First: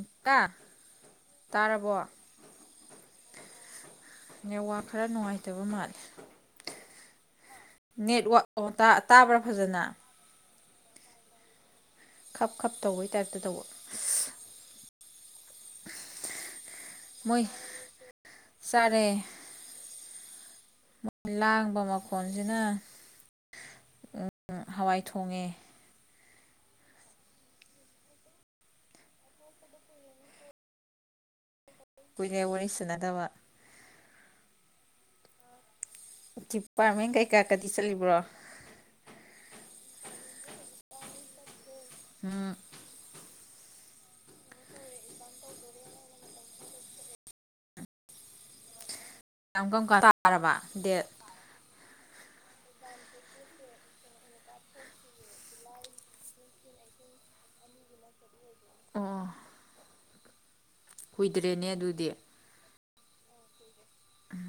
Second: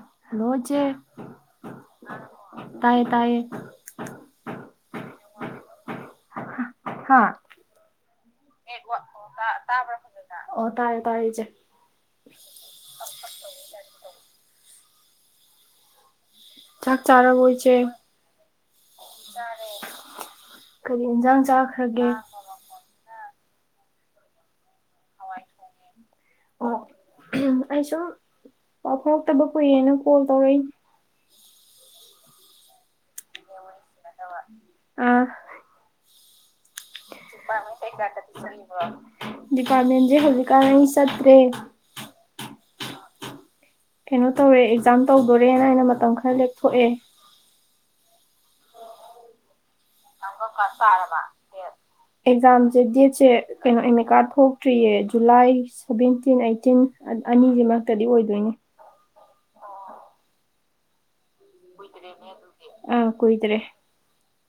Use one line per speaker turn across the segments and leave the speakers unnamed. ꯏꯇꯥ
ꯍꯜꯂꯣ ꯏꯆꯦ
ꯇꯥꯔꯕꯣ
ꯇꯥꯏꯌꯦ ꯇꯥꯏꯌꯦ
ꯅꯦꯠ ꯋꯥꯔꯛ ꯈꯔ ꯅꯨꯡꯉꯥꯏꯇꯕ ꯃꯥꯜꯂꯦ
ꯍꯥꯥ
ꯅꯦꯠꯋꯥꯛ ꯇꯥꯕ꯭ꯔꯥ ꯐꯖꯅ
ꯑꯣ ꯇꯥꯌꯦ ꯇꯥꯌꯦ ꯆꯦ
ꯈꯞ ꯈꯞ ꯇꯧꯕꯩ ꯇꯥꯏꯞꯇ ꯇꯧꯕ
ꯆꯥꯛ
ꯃꯣꯏ
ꯆꯥꯔꯕꯣ ꯏꯆꯦ
ꯆꯔꯦ
ꯀꯔꯤ ꯏꯟꯖꯥꯡ
ꯂꯥꯡꯕ
ꯆꯥꯈ꯭ꯔꯒꯦ
ꯃꯈꯣꯟ ꯑꯗꯨꯅ
ꯑꯣ
ꯍꯋꯥꯏ ꯊꯣꯡꯉꯦ
ꯑꯣ ꯎꯝ ꯑꯩ ꯁꯨꯝ ꯄꯥꯎ ꯐꯥꯎꯔꯛꯇꯕ ꯀꯨꯏꯌꯦꯦꯅ ꯀꯣꯜ ꯇꯧꯔꯛꯏ
ꯀꯣꯏꯂ ꯑꯣꯏꯅ ꯏꯁꯁꯨꯅꯠꯇꯕ
ꯑꯥ
ꯗꯤꯄꯥꯔꯠꯃꯦꯟ ꯀꯩꯀꯥꯀꯗꯤ ꯆꯠꯂꯤꯕ꯭ꯔꯣ
ꯄꯥꯦꯟꯦ ꯍꯣꯂꯤꯀ ꯁꯠꯇꯦ
ꯍꯥꯥ
ꯀꯩꯅꯣ ꯇꯧꯔꯦ ꯑꯦꯛꯖꯥꯝ ꯇꯧꯗꯣꯔꯦꯅ ꯑꯩꯅ ꯃꯇꯝ ꯈꯔ ꯂꯦꯞꯊꯣꯛꯑꯦ
ꯀ ꯀꯪ ꯇꯥꯔꯕ ꯗꯦꯠ
ꯑꯦꯛꯖꯥꯝꯁꯦ ꯗꯦꯠꯁꯦ ꯀꯩꯅꯣ ꯏꯀꯥ ꯊꯣꯛꯇ꯭ꯔꯤꯌꯦ ꯖꯨꯂꯥꯏ ꯁꯚꯦꯟꯇꯤꯟ ꯑꯩꯠꯇꯤꯟ ꯑꯅꯤꯁꯤ ꯃꯔꯛꯇꯗꯤ ꯑꯣꯏꯗꯣꯏꯅꯤ
ꯑꯥ ꯀꯨꯏꯗ꯭ꯔꯦꯅꯦ ꯑꯗꯨꯗꯤ
ꯑ ꯀꯣꯏꯗ꯭ꯔꯦ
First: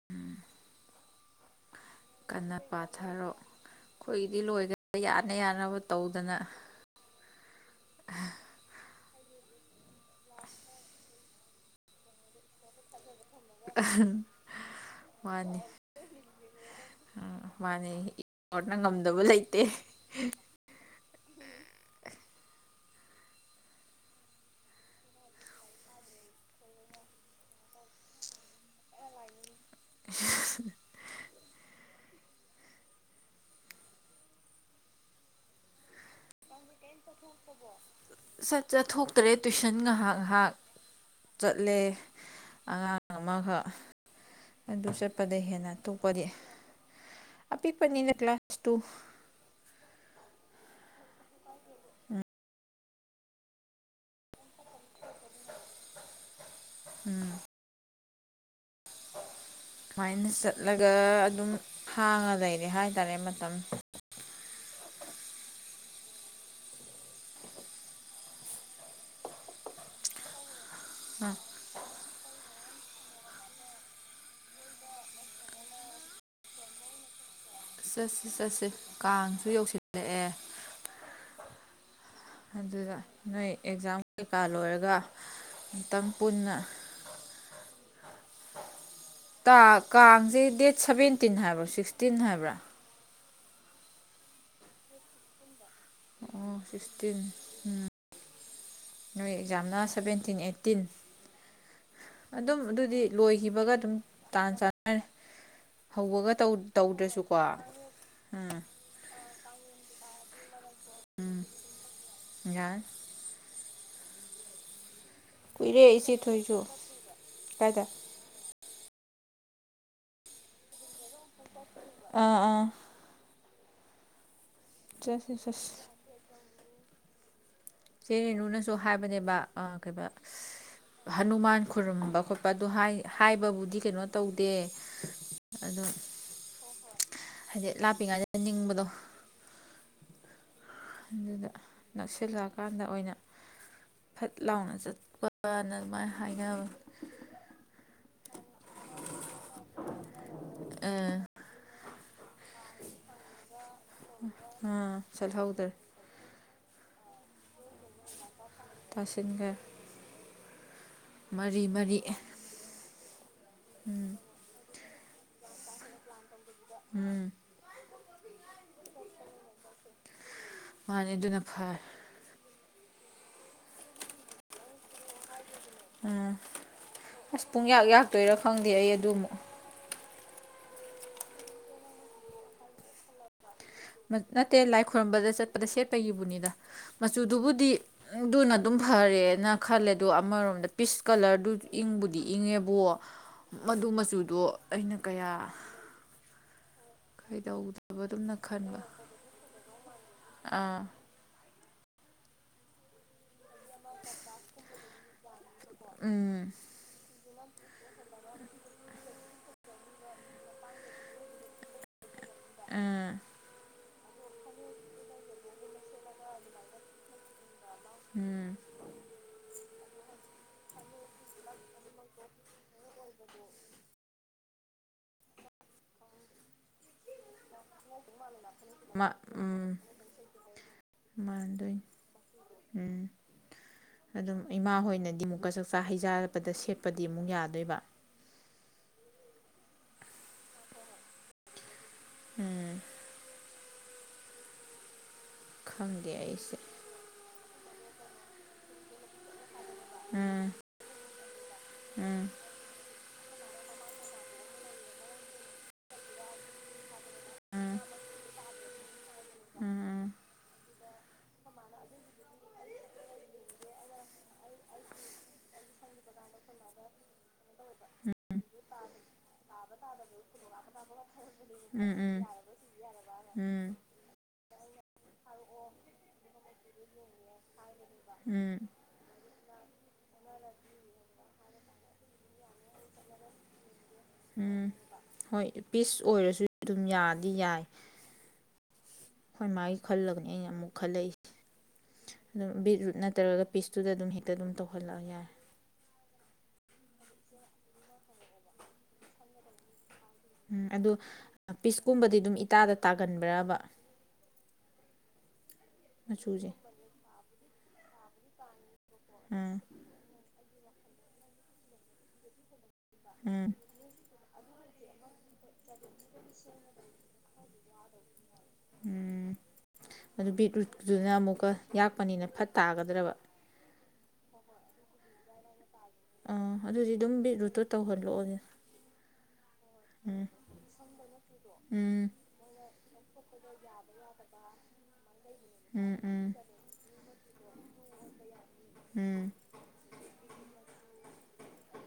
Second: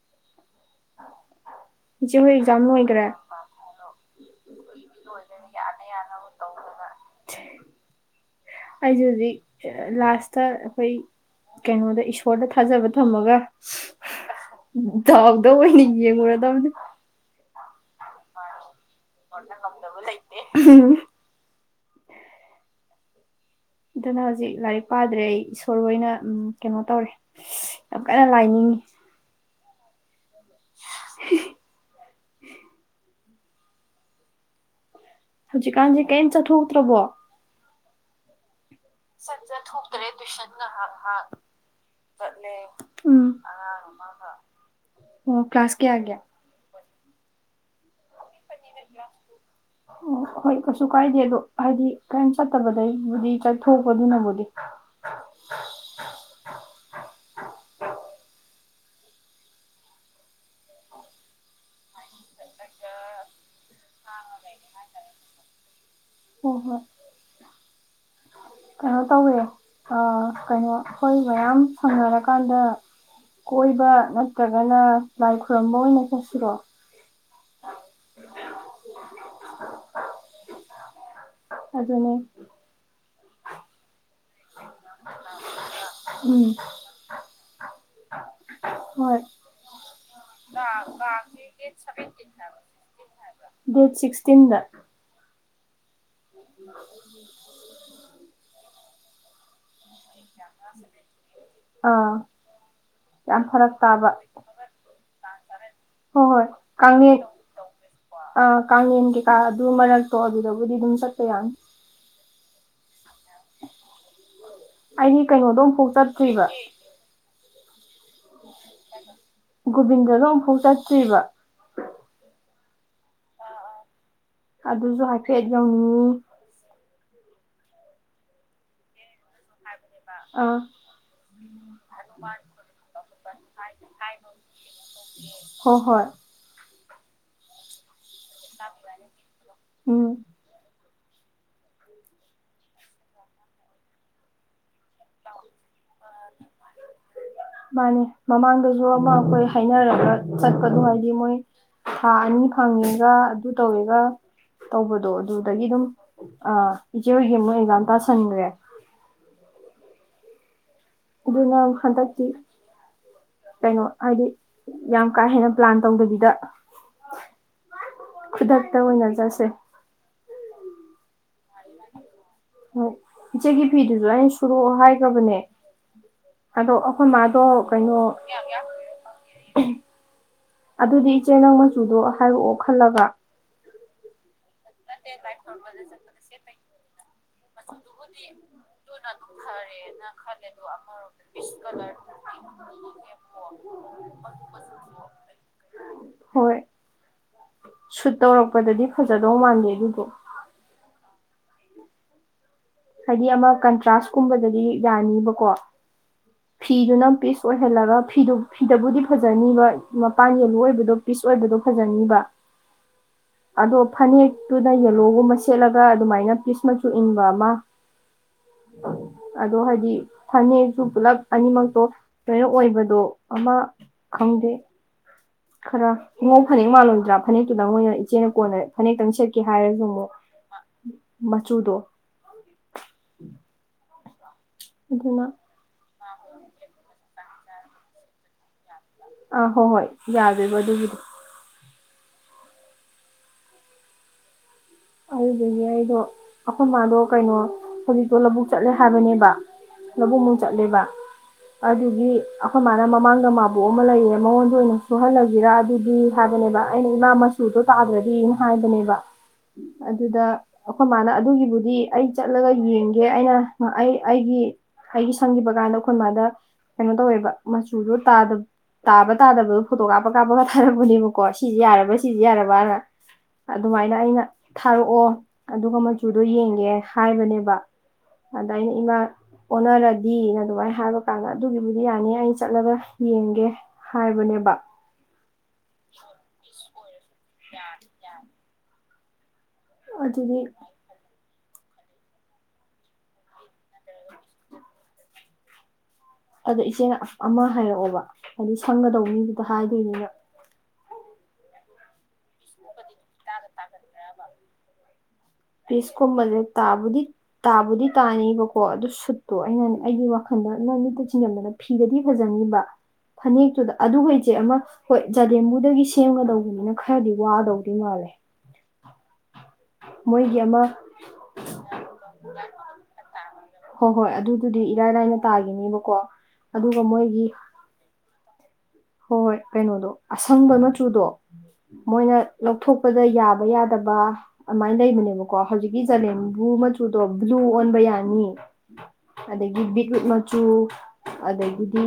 ꯎꯝ
ꯏꯆꯦ ꯍꯣꯏ
ꯀꯟꯅ
ꯑꯦꯛꯖꯥꯝ ꯂꯣꯏꯒ꯭ꯔꯦ
ꯄꯥꯊꯔꯣ ꯑꯩꯈꯣꯏꯗꯤ ꯂꯣꯏꯈꯗꯥ ꯌꯥꯅ ꯌꯥꯅꯕ ꯇꯧꯗꯅ
ꯊ ꯑꯩꯁꯦ ꯍꯧꯖꯤꯛ ꯂꯥꯁꯇ ꯑꯩꯈꯣꯏ ꯀꯩꯅꯣꯗ ꯐꯣꯔꯗ ꯊꯥꯖꯕ ꯊꯝꯃꯒ ꯗꯥꯎꯗ
ꯃꯥꯅꯤ
ꯑꯣꯏꯅ ꯌꯦꯡꯉꯨꯔꯗꯕꯅꯤ
ꯃꯥꯅꯤ ꯑꯣꯔꯅ ꯉꯝꯗꯕ ꯂꯩꯇꯦ
ꯎꯝ ꯑꯗꯨꯅ ꯍꯧꯖꯤꯛ ꯂꯥꯏꯔꯤꯛ ꯄꯥꯗ꯭ꯔꯦ ꯑꯩ ꯏꯁꯣꯔ ꯑꯣꯏꯅ ꯀꯩꯅꯣ ꯇꯧꯔꯦ ꯌꯥꯝ ꯀꯟꯅ ꯂꯥꯏꯅꯤꯡꯉꯤ
[unintelligible]
[unintelligible] ꯍꯧꯖꯤ ꯀꯥꯟꯦ ꯀꯩ ꯆꯠ ꯊꯣꯛꯎ ꯇ꯭ꯔꯣ
ꯁꯠ ꯆꯠꯊꯣꯛꯇꯔꯦ ꯇꯨꯏꯁꯟ ꯉꯥꯏꯍꯥꯛ ꯉꯥꯏꯍꯥꯛ ꯆꯠꯂꯦ ꯑꯉꯥꯡ
ꯎꯝ
ꯑꯃꯈꯛ ꯑꯗꯨ ꯆꯠꯄꯗ
ꯑꯣ
ꯍꯦꯟꯅ
ꯀ꯭ꯂꯥꯁ ꯀꯌꯥꯒꯤ
ꯇꯣꯛꯄꯗꯤ ꯑꯄꯤꯛꯄꯅꯤꯅ ꯀ꯭ꯂꯥꯁꯁꯨ ꯇꯨ
[unintelligible] ꯑꯣ ꯍꯣꯏ ꯀꯩꯁꯨ ꯀꯥꯏꯗꯦ ꯑꯗꯣ ꯍꯥꯏꯗꯤ ꯀꯔꯤꯝ ꯆꯠꯇꯕꯗꯩꯕꯨꯗꯤ ꯆꯠꯊꯣꯛꯄꯗꯨꯅꯕꯨꯗꯤ
ꯎꯝ ꯁꯨꯃꯥꯏꯅ ꯆꯠꯂꯒ ꯑꯗꯨꯝ ꯍꯥꯡꯉ ꯂꯩꯔꯦ ꯍꯥꯏꯇꯥꯔꯦ ꯃꯇꯝ
ꯍ ꯍꯣ ꯀꯩꯅꯣ ꯇꯧꯋꯦ ꯀꯩꯅꯣ ꯑꯩꯈꯣꯏ ꯃꯌꯥꯝ ꯁꯝꯅꯔꯀꯥꯟꯗ ꯀꯣꯏꯕ ꯅꯠꯇ꯭ꯔꯒꯅ ꯂꯥꯏ ꯈꯨꯔꯨꯝꯝꯕ ꯑꯣꯏꯅ ꯆꯠꯁꯤꯔꯣ
ꯆꯠꯁꯤ ꯆꯠꯁꯤ ꯀꯥꯡꯁꯨ ꯌꯧꯁꯤꯜꯂꯛꯑꯦ
ꯑꯗꯨꯅꯤ
ꯑꯗꯨꯗ ꯅꯣꯏ ꯑꯦꯛꯖꯥꯝ ꯀꯩꯀꯥ ꯂꯣꯏꯔꯒ ꯑꯃꯇꯪ
ꯎꯝ
ꯄꯨꯟꯅ
ꯍꯣꯏ
ꯇ ꯀꯥꯡꯁꯦ ꯗꯦꯠ ꯁꯕꯦꯟꯇꯤꯟ ꯍꯥꯏꯕ꯭ꯔꯣ ꯁꯤꯛꯁꯇꯤꯟ ꯍꯥꯏꯕ꯭ꯔꯥ
ꯗꯦꯠ ꯁꯤꯛꯁꯇꯤꯟꯗ
ꯑꯣ ꯁꯤꯛꯁꯇꯤꯟ ꯎ ꯅꯣꯏ ꯑꯦꯛꯖꯥꯝꯅ ꯁꯚꯦꯟꯇꯤꯟ ꯑꯩꯠꯇꯤꯟ
ꯑꯥ
ꯑꯗꯨꯝ ꯑꯗꯨꯗꯤ
ꯌꯥꯝ
ꯂꯣꯏꯈꯤꯕꯒ
ꯐꯔꯛ
ꯑꯗꯨꯝ
ꯇꯥꯕ
ꯇꯥꯟ ꯆꯥꯟꯅꯅꯤ
ꯍꯣꯏ
ꯍꯧꯕꯒ ꯇꯧꯗ꯭ꯔꯁꯨꯀꯣ
ꯑ
ꯎꯝ
ꯀꯥꯡꯂꯦꯟ ꯒꯤ ꯀꯥ ꯑꯗꯨ ꯃꯔꯛꯇꯣ ꯑꯗꯨꯗꯕꯨꯗꯤ ꯑꯗꯨꯝ ꯆꯠꯄ ꯌꯥꯅꯤ
ꯌꯥꯢ
ꯑꯩꯒꯤ ꯀꯩꯅꯣꯗꯣ ꯑꯃꯨꯐꯥꯎ
ꯀꯨꯏꯔꯦ ꯏꯆꯦ
ꯆꯠꯇ꯭ꯔꯤꯕ
ꯊꯣꯏꯁꯨ ꯀꯥꯏꯗ
ꯒꯣꯕꯤꯟꯗꯁꯨ ꯑꯃꯨꯛꯐꯥꯎ ꯆꯠꯇ꯭ꯔꯤꯕ
ꯑꯥ ꯑꯥ
ꯑꯗꯨꯁꯨ
ꯆꯠꯁꯤ
ꯍꯥꯏꯐꯦꯠ
ꯆꯠꯁꯤ
ꯌꯡꯉꯨ
ꯁꯤ ꯔꯦꯅꯨꯅꯁꯨ ꯍꯥꯏꯕꯅꯦꯕ ꯀꯩꯕ
ꯑꯥ
ꯍꯅꯨꯃꯥꯟ ꯈꯨꯔꯨꯝꯕ ꯈꯣꯠꯄ ꯑꯗꯨ ꯍꯥꯏ ꯍꯥꯏꯕꯕꯨꯗꯤ ꯀꯩꯅꯣ ꯇꯧꯗꯦ
ꯍꯣꯏ
ꯑꯗꯣ
[unintelligible]
ꯍꯥꯏꯗꯤ ꯂꯥꯞꯄꯤꯉꯥꯏꯗ ꯅꯤꯡꯕꯗꯣ
ꯎꯝ
ꯑꯗꯨꯗ ꯅꯛꯁꯤꯜꯂ ꯀꯥꯟꯗ ꯑꯣꯏꯅ ꯐꯠ ꯂꯥꯎꯅ ꯆꯠꯄꯅ ꯑꯗꯨꯃꯥꯏꯅ ꯍꯥꯏꯅꯕ
ꯃꯥꯅꯦ ꯃꯃꯥꯡꯗꯁꯨ ꯑꯃ ꯑꯈꯣꯏ ꯍꯥꯏꯅꯔ ꯆꯠꯄꯗꯨ ꯍꯥꯏꯗꯤ
ꯑꯥ
ꯃꯣꯏ ꯊꯥ ꯑꯅꯤ ꯐꯪꯉꯦꯒ ꯑꯗꯨ ꯇꯧꯋꯦꯒ
ꯑꯥ
ꯇꯧꯕꯗꯣ ꯑꯗꯨꯗꯒꯤ
ꯆꯠꯍꯧꯗ꯭ꯔꯦ
ꯑꯗꯨꯝ ꯏꯆꯦ ꯍꯣꯏꯒꯤ ꯃꯣꯏ ꯑꯦꯛꯖꯥꯝ ꯇꯥꯁꯟꯈ꯭ꯔꯦ
ꯇꯥꯁꯤꯟꯈ꯭ꯔꯦ
ꯑꯗꯨꯅ
ꯃꯔꯤ ꯃꯔꯤ
ꯍꯟꯗꯛꯇꯤ ꯀꯩꯅꯣ ꯍꯥꯏꯗꯤ ꯌꯥꯝ ꯀꯥ ꯍꯦꯟꯅ ꯄ꯭ꯂꯥꯟ ꯇꯧꯗꯕꯤꯗ
ꯎꯝ
ꯈꯨꯗꯥꯛ ꯇ ꯑꯣꯏꯅ ꯆꯠꯁꯦ
ꯃꯥꯅꯤ ꯑꯗꯨꯅ ꯐꯔꯦ
ꯎꯝ ꯏꯆꯦꯒꯤ ꯐꯤꯗꯨꯁꯨ ꯑꯩꯅ ꯁꯨꯔꯛꯑꯣ ꯍꯥꯏꯈ꯭ꯔꯕꯅꯦ ꯑꯗꯣ ꯑꯈꯣꯏ ꯃꯥꯗꯣ
ꯑꯁ ꯄꯨꯡꯌꯥꯛ
ꯀꯩꯅꯣ
ꯌꯥꯛꯇꯣꯏꯔꯥ ꯈꯪꯗꯦ ꯑꯩ ꯑꯗꯨ ꯑꯃꯨꯛ
ꯑꯗꯨꯗꯤ ꯏꯆꯦ ꯅꯪ ꯃꯆꯨꯗꯣ ꯍꯥꯏꯔꯛꯑꯣ ꯈꯜꯂꯒ
ꯅꯠꯇꯦ ꯂꯥꯏ ꯈꯣꯏꯔꯨꯝꯕꯗ ꯆꯠꯄꯗ ꯁꯦꯠꯄꯒꯤꯕꯨꯅꯤꯗ ꯃꯆꯨꯗꯨꯕꯨ ꯗꯤ ꯗꯨꯅ ꯑꯗꯨꯝ ꯐꯔꯦꯅ ꯈꯜꯂꯦ ꯑꯣ ꯑꯃꯔꯣꯝꯗ ꯄꯤꯁ ꯀꯂꯔꯗꯨ ꯏꯪꯕꯨꯗꯤ ꯏꯪꯉꯦꯕꯨ ꯃꯗꯨ ꯃꯆꯨꯗꯣ ꯑꯩꯅ ꯀꯌꯥ
ꯍꯣꯏ ꯁꯨꯠ
ꯀꯩꯗꯧꯗꯕꯗꯨꯝꯅ ꯈꯟꯕ
ꯇꯧꯔꯛꯄꯗꯗꯤ ꯐꯖꯗꯧ ꯃꯥꯟꯗꯦ ꯑꯗꯨꯗꯣ
ꯑꯥ
ꯍꯥꯏꯗꯤ ꯑꯃ ꯀꯟꯇ꯭ꯔꯥꯁ ꯀꯨꯝꯕꯗꯗꯤ ꯌꯥꯅꯤꯕꯀꯣ
ꯎꯝ
ꯐꯤꯗꯨꯅ ꯄꯤꯁ ꯑꯣꯏꯍꯜꯂꯒ ꯐꯤꯗꯨ ꯐꯤꯗꯕꯨꯗꯤ ꯐꯖꯅꯤꯕ ꯃꯄꯥꯟ ꯌꯦꯜꯂꯣ ꯑꯣꯏꯕꯗꯣ ꯄꯤꯁ ꯑꯣꯏꯕꯗꯣ ꯐꯖꯅꯤꯕ
ꯑꯥ
ꯑꯗꯣ ꯐꯅꯦꯛꯇꯨꯗ ꯌꯦꯂꯣꯒꯨꯝꯕ ꯁꯦꯠꯂꯒ ꯑꯗꯨꯃꯥꯏꯅ ꯄꯤꯁ ꯃꯆꯨ ꯏꯟꯕ ꯑꯃ
ꯎꯝ
ꯑꯗꯣ ꯍꯥꯏꯗꯤ ꯐꯅꯦꯛꯇꯣ ꯄꯨꯂꯞ ꯑꯅꯤꯃꯛꯇꯣ ꯂꯣꯏꯅꯣ ꯑꯣꯏꯕꯗꯣ ꯑꯃ ꯈꯪꯗꯦ ꯈꯔ ꯏꯉꯧ ꯐꯅꯦꯛ ꯃꯥꯜꯂꯣꯏꯗ꯭ꯔꯥ ꯐꯅꯦꯛꯇꯨꯗꯪ ꯃꯣꯏꯅ ꯏꯆꯦꯅ ꯀꯣꯟꯅꯔ ꯐꯅꯦꯛꯇꯪ ꯁꯦꯠꯀꯦ ꯍꯥꯏꯔꯁꯨ ꯑꯃꯨꯛ ꯃꯆꯨꯗꯣ
ꯃꯥꯟꯗꯣꯢꯅꯤ ꯎꯝ ꯑꯗꯨꯝ ꯏꯃꯥ ꯍꯣꯏꯅꯗꯤ
ꯑꯗꯨꯅ
ꯑꯃꯨꯛꯀ ꯆꯥꯛꯆꯥ ꯍꯩꯖꯥ ꯆꯠꯄꯗ ꯁꯦꯠꯄꯗꯤ ꯑꯃꯨꯛ ꯌꯥꯗꯣꯏꯕ
ꯑꯥ ꯍꯣꯏ ꯍꯣꯏ ꯌꯥꯗꯩꯕ ꯑꯗꯨꯒꯤꯗꯣ
ꯎꯝ
ꯑꯗꯨꯗꯒꯤ ꯑꯩꯗꯣ
ꯈꯪꯗꯦ ꯑꯩꯁꯦ
ꯑꯈꯣꯏ ꯃꯥꯗꯣ ꯀꯩꯅꯣ ꯍꯧꯖꯤꯛꯇꯣ ꯂꯧꯕꯨꯛ ꯆꯠꯂꯦ ꯍꯥꯏꯕꯅꯦꯕ ꯂꯧꯕꯨꯡ ꯃꯨꯛ
ꯎꯝ
ꯆꯠꯂꯦꯕ ꯑꯗꯨꯒꯤ
ꯎꯝ
ꯑꯈꯣꯏ ꯃꯥꯅ ꯃꯃꯥꯡꯗ ꯃꯕꯣꯛ ꯑꯃ ꯂꯩꯌꯦ ꯃꯉꯣꯟꯗ ꯑꯣꯏꯅ ꯁꯨꯍꯜꯂꯁꯤꯔ ꯑꯗꯨꯗꯤ ꯍꯥꯏꯕꯅꯦꯕ ꯑꯩꯅ ꯏꯃꯥ ꯃꯆꯨꯗꯣ
ꯎꯝ
ꯇꯥꯗ꯭ꯔꯗꯤꯅ ꯍꯥꯏꯕꯅꯦꯕ
ꯎꯝ
ꯑꯗꯨꯗ ꯑꯩꯈꯣꯏ ꯃꯥꯅ ꯑꯗꯨꯒꯤꯕꯨꯗꯤ ꯑꯩ ꯆꯠꯂꯒ ꯌꯦꯡꯒꯦ ꯑꯩꯅ ꯑꯩ ꯑꯩꯒꯤ ꯍꯥꯏꯗꯤ ꯁꯪꯈꯤꯕ ꯀꯥꯟꯗ ꯑꯩꯈꯣꯏ ꯃꯥꯗ ꯀꯩꯅꯣ ꯇꯧꯋꯦꯕ ꯃꯆꯨꯗꯣ ꯇꯥꯕ ꯇꯥꯗꯕꯗꯣ ꯐꯣꯇꯣ ꯀꯥꯞꯄ ꯀꯥꯞꯄꯒ ꯊꯥꯔꯛꯄꯅꯦꯕꯀꯣ ꯀꯣ ꯁꯤꯁꯦ ꯌꯥꯔꯕ꯭ꯔꯥ ꯁꯤꯁꯦ
ꯎꯝ
ꯌꯥꯔꯕꯅ
ꯎꯝ
ꯑꯗꯨꯃꯥꯏꯅ ꯑꯩꯅ ꯊꯥꯔꯛꯑꯣ ꯑꯗꯨꯒ ꯃꯆꯨꯗꯣ ꯌꯦꯡꯒꯦ ꯍꯥꯏꯕꯅꯦꯕ ꯑꯗ
ꯎꯝ
ꯑꯩꯅ ꯏꯃꯥ ꯑꯣꯅꯔꯗꯤꯅ ꯑꯗꯨꯃꯥꯏꯅ ꯍꯥꯏꯕ ꯀꯥꯟꯗ ꯑꯗꯨꯒꯤꯕꯨꯗꯤ ꯌꯥꯅꯤ ꯑꯩꯅ ꯆꯠꯂꯒ ꯌꯦꯡꯒꯦ ꯍꯥꯏꯕꯅꯦꯕ
ꯎꯝ ꯍꯣꯏ ꯄꯤꯁ ꯑꯣꯏꯔꯁꯨ ꯑꯗꯨꯝ ꯌꯥꯗꯤ ꯌꯥꯏ ꯍꯣꯏ ꯃꯥꯏ ꯈꯜꯂꯒꯅꯦ
ꯑꯗꯨꯗꯤ
ꯑꯩꯅ ꯑꯃꯨꯛ ꯈꯜꯂꯛꯏꯁꯦ ꯑꯗꯨꯝ ꯕꯤꯠꯔꯨꯠ ꯅꯠꯇ꯭ꯔꯒ ꯄꯤꯁꯇꯨꯗ ꯑꯗꯨꯝ ꯍꯦꯛꯇ ꯑꯗꯨꯝ ꯇꯧꯍꯜꯂꯛ ꯌꯥꯔꯦ
ꯑꯗꯣ ꯏꯆꯦꯅ ꯑꯃ ꯍꯥꯏꯔꯛꯑꯣꯕ ꯍꯥꯏꯗꯤ ꯁꯪꯒꯗꯧꯕ ꯃꯤꯗꯨꯗ ꯍꯥꯏꯗꯣꯏꯅꯤꯅ
ꯎꯝ ꯑꯗꯨ ꯄꯤꯁꯀꯨꯝꯕꯗꯤ ꯑꯗꯨꯝ ꯏꯇꯥꯗ ꯇꯥꯒꯟꯕ꯭ꯔꯕ
ꯄꯤꯁꯀꯨꯝꯕꯁꯦ
ꯃꯆꯨꯁꯦ
ꯇꯥꯕꯨꯗꯤ ꯇꯥꯕꯨꯗꯤ ꯇꯥꯅꯦꯕꯀꯣ ꯑꯗꯨ ꯁꯨꯠꯇꯣ
ꯎꯝ
ꯑꯩꯅꯅꯦ ꯑꯩꯒꯤ ꯋꯥꯈꯜꯗ ꯅꯣꯏ ꯃꯤꯠꯇ ꯆꯤꯟꯖꯤꯟꯕꯗ ꯐꯤꯗꯗꯤ ꯐꯖꯅꯤꯕ
ꯎꯝ
ꯐꯅꯦꯛꯇꯨꯗ ꯑꯗꯨꯒ ꯏꯆꯦ ꯑꯃ ꯍꯣꯏ ꯖꯗꯦꯝꯕꯨꯗꯒꯤ ꯁꯦꯝꯒꯗꯧꯕꯅꯤꯅ ꯈꯔꯗꯤ ꯋꯥꯗꯧꯗꯤ ꯃꯥꯜꯂꯦ
ꯎꯝ ꯑꯗꯨ
ꯃꯣꯏꯒꯤ ꯑꯃ
ꯕꯤꯠꯔꯨꯠꯗꯨꯨꯅ ꯑꯃꯨꯛꯀ ꯌꯥꯛꯄꯅꯤꯅ ꯐꯠ ꯇꯥꯒꯗ꯭ꯔꯕ
ꯍꯣꯏ ꯍꯣꯏ ꯑꯗꯨꯗꯨꯗꯤ ꯏꯔꯥꯏ ꯂꯥꯏꯅ ꯇꯥꯈꯤꯅꯤꯕꯀꯣ
ꯑꯥ ꯑꯗꯨꯗꯤ ꯑꯗꯨꯝ ꯕꯤꯠ ꯔꯨꯠꯇꯣ ꯇꯧꯍꯜꯂꯛꯑꯣꯅꯦ
ꯍꯣꯏ ꯍꯣꯏ ꯀꯩꯅꯣꯗꯣ
ꯎꯝ
ꯑꯁꯪꯕ ꯃꯆꯨꯗꯣ
ꯎꯝ
ꯃꯣꯏꯅ ꯂꯧꯊꯣꯛꯄꯗ ꯌꯥꯕ ꯌꯥꯗꯕ ꯑꯃꯥꯏꯅ ꯂꯩꯕꯅꯦꯕ ꯀꯣ ꯍꯧꯖꯤꯛꯀꯤ
ꯎꯝ
ꯖꯂꯦꯝꯕꯨ ꯃꯆꯨꯗꯣ ꯕ꯭ꯂꯨ ꯑꯣꯟꯕ ꯌꯥꯅꯤ
ꯎꯝ
ꯑꯗꯒꯤ ꯕꯤꯠꯔꯨꯠ ꯃꯆꯨ ꯑꯗꯒꯤꯗꯤ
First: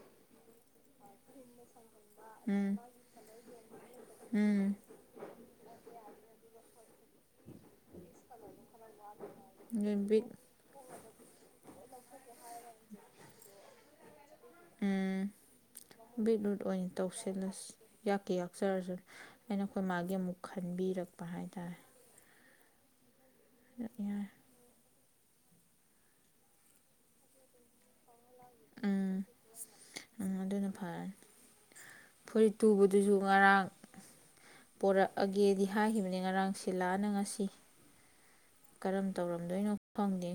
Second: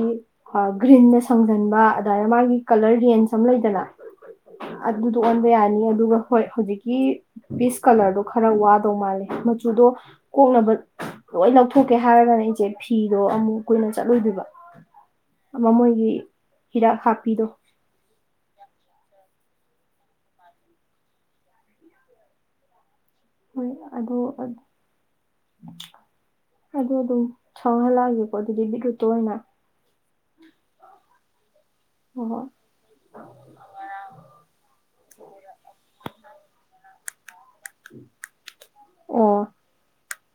ꯒ꯭ꯔꯤꯟꯅ ꯁꯪꯖꯟꯕ
ꯎꯝ
ꯃꯥꯒꯤ
ꯎꯝ
ꯀꯂꯔ ꯔꯦꯟꯖ ꯑꯃ ꯂꯩꯗꯅ
ꯎꯝ
ꯑꯗꯨꯗꯣ ꯑꯣꯟꯕ ꯌꯥꯅꯤ ꯑꯗꯨꯒ ꯍꯣꯏ ꯍꯧꯖꯤꯛꯀꯤ ꯄꯤꯁ ꯀꯂꯔꯗꯣ ꯈꯔ ꯋꯥꯗꯧ ꯃꯥꯜꯂꯦ
ꯑꯗꯨ
ꯁꯨꯗꯣ
ꯕꯤꯠ
ꯀꯣꯛꯅꯕ ꯂꯣꯏ ꯂꯧꯊꯣꯛꯀꯦ ꯍꯥꯏꯔꯒꯅ ꯏꯆꯦ ꯐꯤꯗꯣ ꯑꯃꯨꯛ ꯀꯨꯏꯅ ꯆꯠꯂꯣꯏꯗꯣꯏꯕ ꯑꯃ ꯃꯣꯏꯒꯤ
ꯂꯣꯏ
ꯍꯤꯗꯥꯛ ꯍꯥꯞꯄꯤꯗꯣ
ꯇꯧꯁꯤꯜꯂꯁꯤ ꯌꯥꯛꯀꯦ ꯌꯥꯛꯆꯔꯁꯨ ꯑꯩꯅ ꯑꯩꯈꯣꯏ ꯃꯥꯒꯤ ꯑꯃꯨꯛ ꯈꯟꯕꯤꯔꯛꯄ ꯍꯥꯏꯇꯥꯔꯦ
ꯍꯣꯏ ꯑꯗꯣ
ꯌꯥꯔꯦ
ꯑꯗꯣ ꯗꯣ ꯁꯧꯍꯜꯂꯒꯦ ꯑꯗꯨꯗꯤ ꯕꯤꯠꯔꯨꯠꯇꯣ
ꯎꯝ
ꯑꯣꯏꯅ
ꯑꯗꯨꯅ ꯐꯔꯅꯤ
ꯍꯣꯏ ꯍꯣꯏ
ꯐꯨꯔꯤꯠ ꯇꯨꯕꯗꯨꯁꯨ ꯉꯔꯥꯡ ꯄꯣꯔꯛꯑꯒꯦꯗꯤ ꯍꯥꯏꯈꯤꯕꯅꯤ ꯉꯔꯥꯡ ꯁꯤꯂꯥꯅ ꯉꯁꯤ ꯀꯔꯝ
ꯑꯣ
ꯇꯧꯔꯝꯗꯣꯏꯅꯣ ꯈꯪꯗꯦ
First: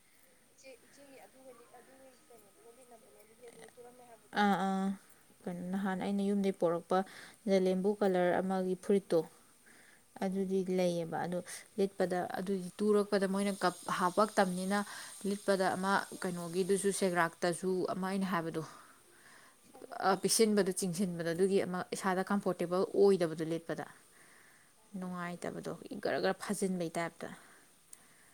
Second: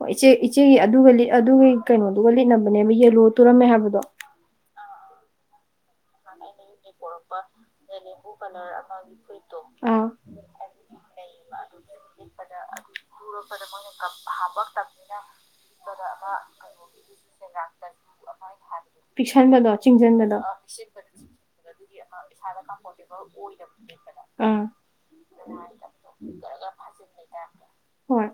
ꯑꯣ ꯏꯆꯦ ꯏꯆꯦꯒꯤ ꯑꯗꯨꯒ ꯂꯤ ꯑꯗꯨꯒꯤ ꯀꯩꯅꯣꯗꯨꯒ ꯂꯤꯠꯅꯕꯅꯦꯕ ꯌꯦꯂꯣ ꯇꯨꯔꯝꯃꯦ ꯍꯥꯏꯕꯗꯣ
ꯑꯥ ꯑꯥ ꯀꯩꯅꯣ ꯅꯍꯥꯟ ꯑꯩꯅ ꯌꯨꯝꯗꯩ ꯄꯣꯔꯛꯄ ꯖꯂꯦꯝꯕꯨ ꯀꯂꯔ ꯑꯃꯒꯤ ꯐꯨꯔꯤꯠꯇꯣ
ꯑꯥ
ꯑꯗꯨꯗꯤ ꯂꯩꯌꯦꯕ ꯑꯗꯨ ꯂꯤꯠꯄꯗ ꯑꯗꯨ ꯇꯨꯔꯛꯄꯗ ꯃꯣꯏꯅ ꯀꯞ ꯍꯥꯞꯄꯛꯇꯝꯅꯤꯅ ꯂꯤꯠꯄꯗ ꯑꯃ ꯀꯩꯅꯣꯒꯤꯗꯨꯁꯨ ꯁꯦꯒ꯭ꯔꯥꯛꯇꯁꯨ ꯑꯃ ꯑꯩꯅ ꯍꯥꯏꯕꯗꯣ
ꯆꯤꯛꯁꯟꯕꯗꯣ ꯆꯤꯡꯁꯤꯟꯕꯗꯣ
ꯆꯤꯟꯕꯗꯨ ꯆꯤꯡꯁꯤꯟꯕꯗ ꯑꯗꯨꯒꯤ ꯑꯃ
ꯏꯁꯥꯗ ꯀꯝꯐꯣꯔꯇꯦꯕꯜ ꯑꯣꯏꯗꯕꯗꯣ ꯂꯤꯠꯄꯗ ꯑꯝ
ꯅꯨꯡꯉꯥꯏꯇꯕꯗꯣ ꯒꯔꯥ ꯒꯔꯥ ꯐꯥꯖꯤꯟꯕꯩ ꯇꯥꯏꯞꯇ
ꯍꯣꯏ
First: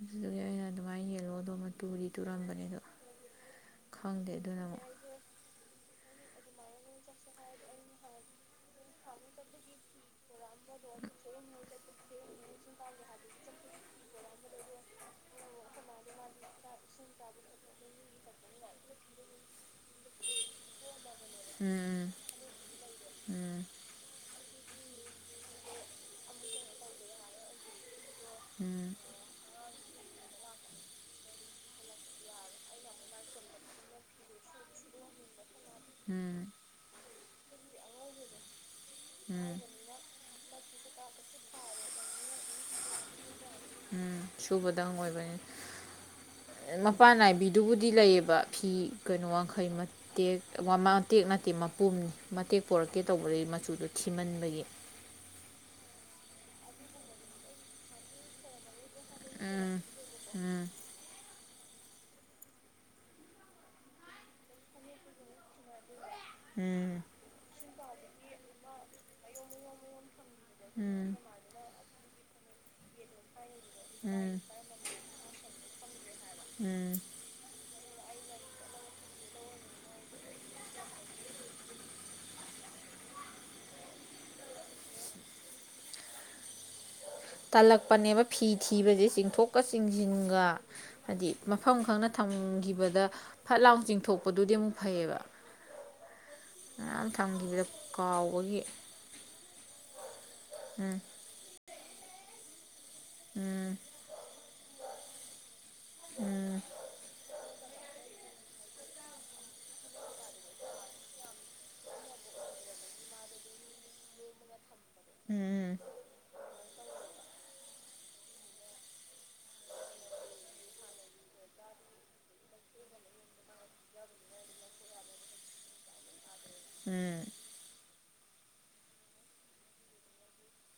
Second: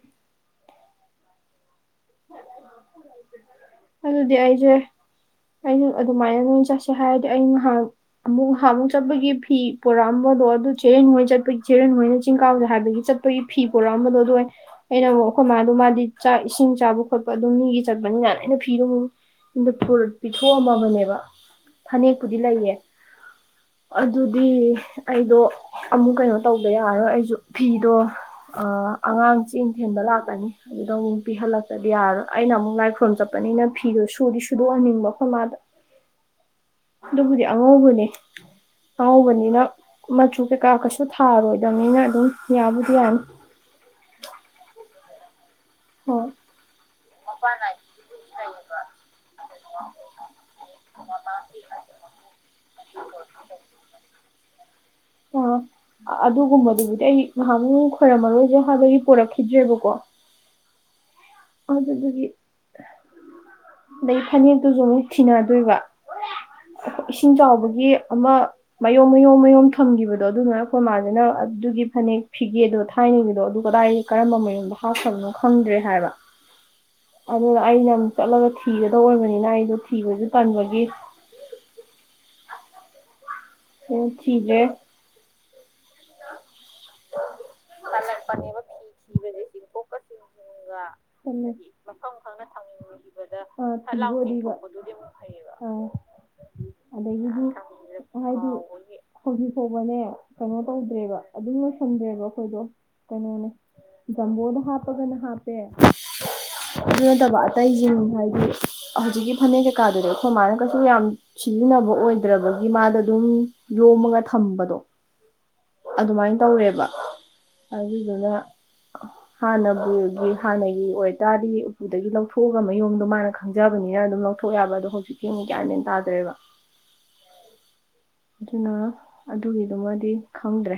ꯑꯗꯨꯗꯨꯒꯤ ꯑꯩꯅ ꯗꯨꯃꯥꯏꯅ ꯌꯦꯜꯂꯣꯗꯣ ꯃ ꯇꯨꯔꯤ ꯈꯪꯗꯦ
ꯑꯗꯨꯗꯤ
ꯑꯗꯨꯅ
ꯑꯩꯖ‌ꯦ
ꯑꯃꯨꯛ
ꯑꯩꯁꯨ ꯑꯗꯨꯃꯥꯏꯅ ꯑꯗꯨꯝ ꯆꯠꯁꯦ ꯍꯥꯏꯔꯗꯤ ꯑꯩ ꯉꯥꯏꯍꯥꯛ ꯑꯃꯨꯛ ꯊꯥ ꯑꯃꯨꯛ ꯆꯠꯄꯒꯤ ꯐꯤ ꯄꯨꯔꯛꯑꯝꯕꯗꯣ ꯑꯗꯨ ꯆꯦꯔꯦꯟ ꯍꯣꯏꯅ ꯆꯠꯄꯒꯤ ꯆꯦꯔꯦꯟ ꯍꯣꯏꯅ ꯆꯤꯡ ꯀꯥꯎꯁꯦ ꯍꯥꯏꯕꯒꯤ ꯆꯠꯄ ꯑꯗꯨꯒꯤ ꯐꯤ ꯄꯨꯔꯛꯑꯝꯕꯗꯣ ꯑꯗꯨꯏ ꯑꯩꯅ ꯑꯃꯨꯛ ꯑꯩꯈꯣꯏ ꯃꯥꯗꯣ ꯃꯥꯗꯤ ꯆꯥꯛ ꯏꯁꯤꯡ ꯆꯥꯕ ꯈꯣꯠꯄ ꯑꯗꯨꯝꯃꯤꯒꯤ ꯆꯠꯄꯅꯤꯅ ꯑꯩꯅ ꯐꯤꯗꯨ ꯃꯨꯛ ꯕꯨꯠ ꯄꯨꯔꯥ ꯄꯤꯊꯣꯛ ꯑꯝꯃꯕꯅꯦꯕ
ꯎꯝ
ꯐꯅꯦꯛꯄꯨ ꯗꯤ ꯂꯩꯌꯦ
ꯎꯝ
ꯑꯗꯨꯗꯤ ꯑꯩꯗꯣ ꯑꯃꯨꯛ ꯀꯩꯅꯣ ꯇꯧꯗ ꯌꯥꯔꯣꯏ ꯑꯩꯖꯨ ꯐꯤꯗꯣ ꯑ
ꯎꯝ
ꯑꯉꯥꯡ ꯆꯦꯡ ꯊꯦꯟꯕ ꯂꯥꯛꯀꯅꯤ ꯑꯗꯨꯗ ꯑꯃꯨꯛ ꯄꯤꯍꯜꯂꯛ ꯑꯗꯨꯗꯤ ꯌꯥꯔꯣꯏ ꯑꯩꯅ ꯑꯃꯨꯛ ꯂꯥꯏꯈ꯭ꯔꯣꯝ ꯆꯠꯄꯅꯤꯅ ꯐꯤꯗꯣ ꯁꯨꯗꯤ ꯁꯨꯗꯣꯛꯍꯟꯅꯤꯡꯕ ꯑꯩꯈꯣꯏ ꯃꯥꯗ
ꯎꯝ
ꯑꯗꯨꯕꯨꯗꯤ ꯑꯉꯧꯕꯅꯦ
ꯎꯝ
ꯑꯉꯥꯎꯕꯅꯤꯅ ꯃꯆꯨ ꯀꯩꯀꯥ ꯀꯩꯁꯨ ꯊꯥꯔꯣꯏꯗꯕꯅꯤꯅ ꯑꯗꯨꯝ ꯌꯥꯕꯨꯗꯤ ꯌꯥꯅꯤ
ꯎꯝ ꯁꯨꯕꯗꯪ ꯑꯣꯏꯕꯅꯤ
ꯍꯣꯏ
ꯃꯄ ꯅꯥꯏꯕꯤ ꯗꯨꯕꯨꯗꯤ ꯂꯩꯌꯦꯕ ꯐꯤ ꯀꯩꯅꯣ ꯋꯥꯡꯈꯩ ꯃꯇꯦꯛ ꯃꯇꯦꯛ ꯅꯠꯇꯦ ꯃꯄꯨꯝꯅꯤ ꯃꯇꯦꯛ ꯄꯣꯔꯛꯀꯦ ꯇꯧꯕꯗꯩ ꯃꯆꯨꯗꯨ ꯊꯤꯃꯟꯕꯒꯤ
ꯑ ꯑꯗꯨꯒꯨꯝꯕ ꯗꯨꯕꯨꯗꯤ ꯑꯩ ꯉꯍꯥꯛ ꯃꯨꯛ ꯈꯣꯏꯔꯝꯃꯔꯣꯏꯒ‌ꯦ ꯍꯥꯏꯕꯒꯤ
ꯎꯝ
ꯄꯣꯔꯛꯈꯤꯗ꯭ꯔꯦꯕꯀꯣ
ꯎꯝ
ꯑꯗꯨꯗꯨꯒꯤ ꯑꯗꯩ ꯐꯅꯦꯛꯇꯨꯖꯨ ꯑꯃꯨꯛ ꯊꯤꯅꯗꯣꯏꯕ
ꯎꯝ
ꯏꯁꯤꯡ ꯆꯥꯎꯕꯒꯤ ꯑꯃ ꯃꯌ‌ꯣꯝ ꯃꯌꯣꯝ ꯃꯌꯣꯝ ꯊꯝꯈꯤꯕꯗꯣ ꯑꯗꯨꯅ ꯀꯣꯏꯃꯥꯁꯤꯅ ꯑꯗꯨꯒꯤ ꯐꯅꯦꯛ ꯐꯤꯒꯦꯗꯣ ꯊꯥꯏꯅꯒꯤꯗꯣ ꯑꯗꯨ ꯀꯗꯥꯏ
ꯎꯝ ꯎꯝ
ꯀꯔꯝꯕ ꯃꯌꯨꯝꯗ ꯍꯥꯞꯈꯕꯅꯣ ꯈꯪꯗ꯭ꯔꯦ ꯍꯥꯏꯕ
ꯎꯝ
ꯑꯗꯨꯅ ꯑꯩꯅ ꯑꯃꯨꯛ ꯆꯠꯂꯒ ꯊꯤꯒꯗ ꯑꯣꯏꯕꯅꯤꯅ ꯑꯩꯗꯣ ꯊꯤꯕꯁꯨ ꯇꯟꯕꯒꯤ ꯑꯝ ꯊꯤꯗꯔ‌ꯦ
ꯇꯜꯂꯛꯄꯅꯦꯕ ꯐꯤ ꯊꯤꯕꯁꯦ ꯆꯤꯡꯊꯣꯛꯀ ꯆꯤꯡꯁꯤꯟꯒ ꯍꯥꯏꯗꯤ
ꯆꯨꯝꯃꯦ
ꯃꯐꯝ ꯈꯪꯅ ꯊꯝꯈꯤꯕꯗ ꯐꯠ ꯂꯥꯎ ꯆꯤꯡꯊꯣꯛꯄꯗꯨꯗꯤ ꯑꯃꯨꯛ ꯐꯩꯌꯦꯕ
ꯑꯥꯎ
ꯃꯌꯥꯝ
ꯑꯗꯒꯤꯗꯤ
ꯊꯝꯈꯤꯕꯗ
ꯍꯥꯏꯗꯤ
ꯀꯥꯎꯕꯒꯤ
ꯍꯧꯖꯤꯛ ꯐꯥꯎꯕꯅꯦ ꯀꯩꯅꯣ
ꯎꯝ
ꯇꯧꯗ꯭ꯔꯦꯕ ꯑꯗꯨꯝ ꯂꯣꯏꯁꯟꯗꯦꯕ ꯑꯩꯈꯣꯏꯗꯣ ꯀꯩꯅꯣꯅꯦ
ꯎꯝ
ꯖꯝꯕꯣꯗ ꯍꯥꯞꯄꯒꯅ ꯍꯥꯞꯄꯦ
ꯎꯝ
ꯑꯗꯨ ꯅꯠꯇꯕ ꯑꯇꯩꯖꯤꯡ ꯍꯥꯏꯗꯤ ꯍꯧꯖꯤꯛꯀꯤ ꯐꯅꯦꯛ ꯀꯩꯀꯥꯗꯨꯅꯦ ꯑꯩꯈꯣꯏ ꯃꯥꯅ ꯀꯩꯁꯨ ꯌꯥꯝ ꯁꯤꯖꯤꯟꯅꯕ ꯑꯣꯏꯗ꯭ꯔꯕꯒꯤ ꯃꯥꯗ ꯑꯗꯨꯝ ꯌꯣꯝꯃꯒ ꯊꯝꯕꯗꯣ
ꯎꯝ
ꯑꯗꯨꯃꯥꯏꯅ ꯇꯧꫪ‌ꯦꯕ ꯑꯗꯨꯗꯨꯅ ꯍꯥꯟꯅꯕꯨꯒꯤ ꯍꯥꯟꯅꯒꯤ ꯑꯣꯏꯇꯥꯔꯗꯤ ꯎꯄꯨꯗꯒꯤ ꯂꯧꯊꯣꯛꯑꯒ ꯃꯌ‌ꯣꯝꯗꯣ ꯃꯥꯅ ꯈꯪꯖꯕꯅꯤꯅ ꯑꯗꯨꯝ ꯂꯧꯊꯣꯛ ꯌꯥꯕ ꯑꯗꯣ ꯍꯧꯖꯤꯛꯀꯤ ꯑꯃꯨꯛ ꯒꯌꯥꯟ ꯃ‌ꯦꯟ ꯇꯥꯗ꯭ꯔꯦꯕ
ꯎꯝ
ꯑꯗꯨꯅ ꯑꯗꯨꯒꯤꯗꯨꯃꯗꯤ ꯈꯪꯗ꯭ꯔꯦ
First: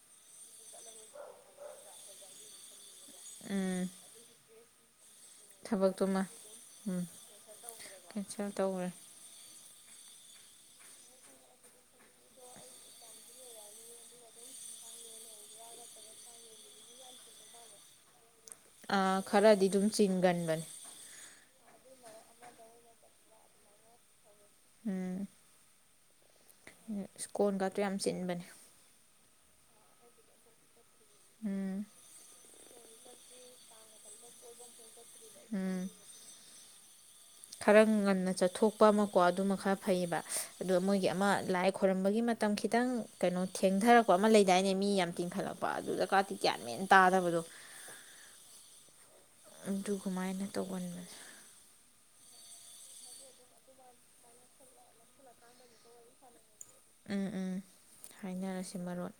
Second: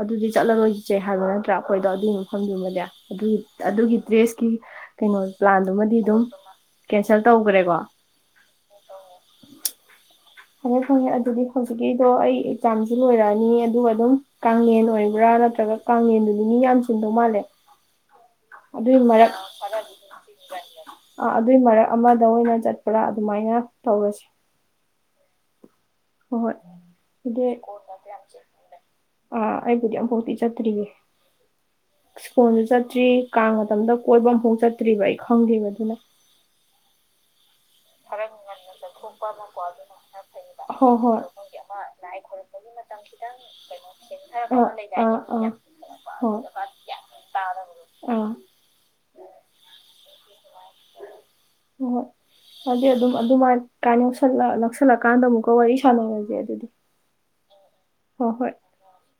ꯑꯗꯨꯗꯤ ꯆꯠꯂꯔꯣꯏꯁꯦ ꯍꯥꯏꯕ ꯅꯠꯇ꯭ꯔꯥ ꯑꯩꯈꯣꯏꯗꯣ ꯑꯗꯨꯒꯤ ꯃꯐꯝꯗꯨꯃꯗꯤ ꯑꯗꯨ
ꯎꯝ
ꯑꯗꯨꯒꯤ ꯗ꯭ꯔꯦꯁ ꯀꯤ ꯀꯩꯅꯣ ꯄ꯭ꯂꯥꯟꯗꯨꯃꯗꯤ ꯑꯗꯨꯝ
ꯊꯕꯛꯇꯨꯃ ꯎꯝ
ꯀꯦꯟꯁꯦꯜ ꯇꯧꯒ꯭ꯔ‌ꯦꯀꯣ
ꯀꯦꯟꯁꯦꯜ ꯇꯧꯔꯦ
ꯐꯪꯉꯦ ꯐꯪꯉꯦ ꯑꯗꯨꯗꯤ ꯍꯧꯖꯤꯛꯀꯤꯗꯣ ꯑꯩ ꯑꯦꯛꯖꯥꯝꯖꯨ ꯂꯣꯏꯔꯛꯑꯅꯤ ꯑꯗꯨꯒ ꯑꯗꯨꯝ ꯀꯥꯡꯉꯦꯟ ꯑꯣꯏꯕ꯭ꯔꯥ ꯅꯠꯇ꯭ꯔꯒ ꯀꯥꯡꯉꯦꯟꯗꯨꯗꯤ ꯃꯤ ꯌꯥꯝ ꯆꯟꯗꯧ ꯃꯥꯜꯂꯦ ꯑꯗꯨꯏ
ꯑ ꯈꯔꯗꯤ ꯑꯗꯨꯝ ꯆꯤꯟꯒꯟꯕꯅꯤ
ꯑ ꯑꯗꯨꯏ ꯃꯔꯛ ꯑꯃꯗ ꯑꯣꯏꯅ ꯆꯠꯄ꯭ꯔꯥ ꯑꯗꯨꯃꯥꯏꯅ ꯇꯧꯔꯁꯤ
ꯎꯝ
ꯍꯣꯏ ꯍꯣꯏ
ꯁ꯭ꯀꯣꯟꯒꯇꯣ ꯌꯥꯝ ꯆꯤꯟꯕꯅꯦ
ꯑꯥ ꯑꯩꯕꯨꯗꯤ ꯑꯃꯝꯐꯥꯎꯗꯤꯤ ꯆꯠꯇ꯭ꯔꯤꯌꯦ
ꯎꯝ
ꯁ꯭ꯀꯨꯜꯗꯨ ꯆꯠꯇ꯭ꯔꯤ ꯀꯥꯡ ꯃꯇꯝꯗ ꯀꯣꯏꯕ ꯑꯃꯐꯥꯎ ꯆꯠꯇ꯭ꯔꯤꯕ ꯑꯩ ꯈꯪꯗꯦꯈꯤꯕ
ꯎꯝ
ꯑꯗꯨꯅ
ꯈꯔ ꯉꯟꯅ ꯆꯠꯊꯣꯛꯄ ꯑꯃꯀꯣ ꯑꯗꯨꯃ ꯈꯔ ꯐꯩꯌꯦꯕ ꯑꯗꯣ
ꯍꯣꯏ
ꯃꯣꯏꯒꯤ
ꯍꯣꯏ
ꯑꯃ ꯂꯥꯏ ꯈꯣꯏꯔꯝꯕꯒꯤ ꯃꯇꯝ ꯈꯤꯇꯪ ꯀꯩꯅꯣ ꯊꯦꯡꯊꯔꯛꯄ ꯑꯃ ꯂꯩꯗꯥꯏꯅꯦ ꯃꯤ ꯌꯥꯝ ꯇꯤꯡꯈꯠꯂꯛꯄ ꯑꯗꯨꯗꯀꯥ ꯒ꯭ꯌꯥꯟꯃꯦꯟ ꯇꯥꯗꯕꯗꯣ
ꯑ
ꯑꯗꯨꯒꯃꯥꯏꯅ ꯇꯧꯒꯟꯕꯅꯦ
ꯍꯥꯏꯗꯤ ꯑꯗꯨꯝ ꯑꯗꯨꯃꯥꯏ ꯀꯥꯏ ꯌꯂ ꯅ ꯂꯧꯁꯜꯂꯀꯥꯟꯗ ꯑꯃꯨꯛꯀ ꯋꯥꯔꯤ ꯁꯥꯟꯅꯔꯁꯦ ꯑꯗꯨꯗꯤ
ꯎꯝ ꯎꯝ
ꯍꯣꯏ ꯍꯣꯏ
ꯍꯥꯏꯅꯔꯁꯤ ꯃꯔꯣꯟ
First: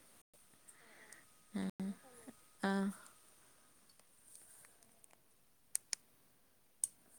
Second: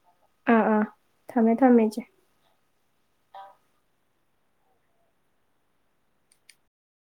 ꯑꯥ ꯑꯥ ꯊꯝꯃꯦ ꯊꯝꯃꯦ ꯏꯆꯦ
ꯑꯥ